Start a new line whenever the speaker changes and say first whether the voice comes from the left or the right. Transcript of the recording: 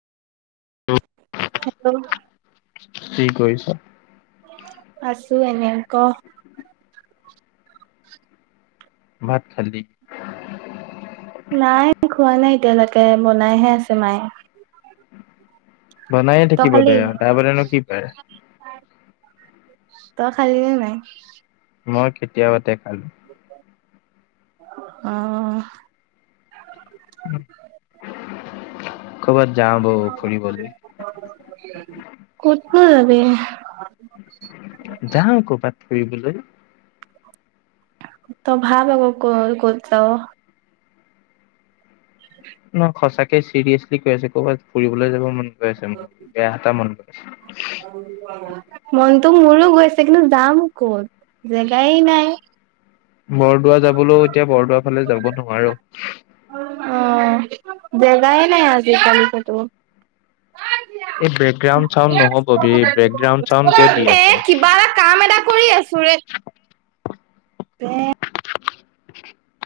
right: hello
left: কি কৰিছ
right: আছোঁ এনেই ক
left: ভাত খালি
right: নাই খোৱা নাই এতিয়ালৈকে বনাইহে আছে মায়ে
left: বনাই
right: তই
left: থাকিব
right: খালি
left: দে তাৰ বাদেনো কি পাৰে
right: তই খালিনে নাই
left: মই কেতিয়াবাতে খালোঁ
right: অ
left: ক'ৰবাত যা বৌ ফুৰিবলৈ
right: কতনো যাবি
left: যাহ কবাত ফুৰিবলৈ
right: তই ভাল হ'ব ক ক'ত যাওঁ
left: নহ সঁচাকে চিৰিয়েছলি কৈ আছে ক'ৰবাত ফুৰিবলৈ যাব মন আছে মোৰ বেয়া মান গৈ আছে
right: মনটো মোৰো গৈছে কিন্তু যাম ক'ত জেগাই নাই
left: বৰদোৱা যাবলৈও এতিয়া বৰদোৱা ফালে যাব নোৱাৰোঁ
right: অ জেগাই নাই আজিকালি কতো
left: এই বেকগ্ৰাউণ্ড চাউড নহ'ব বেকগ্ৰাউড চাউড কিয় দি আছোঁ
right: কাম এটা কৰি আছোঁ ৰে বে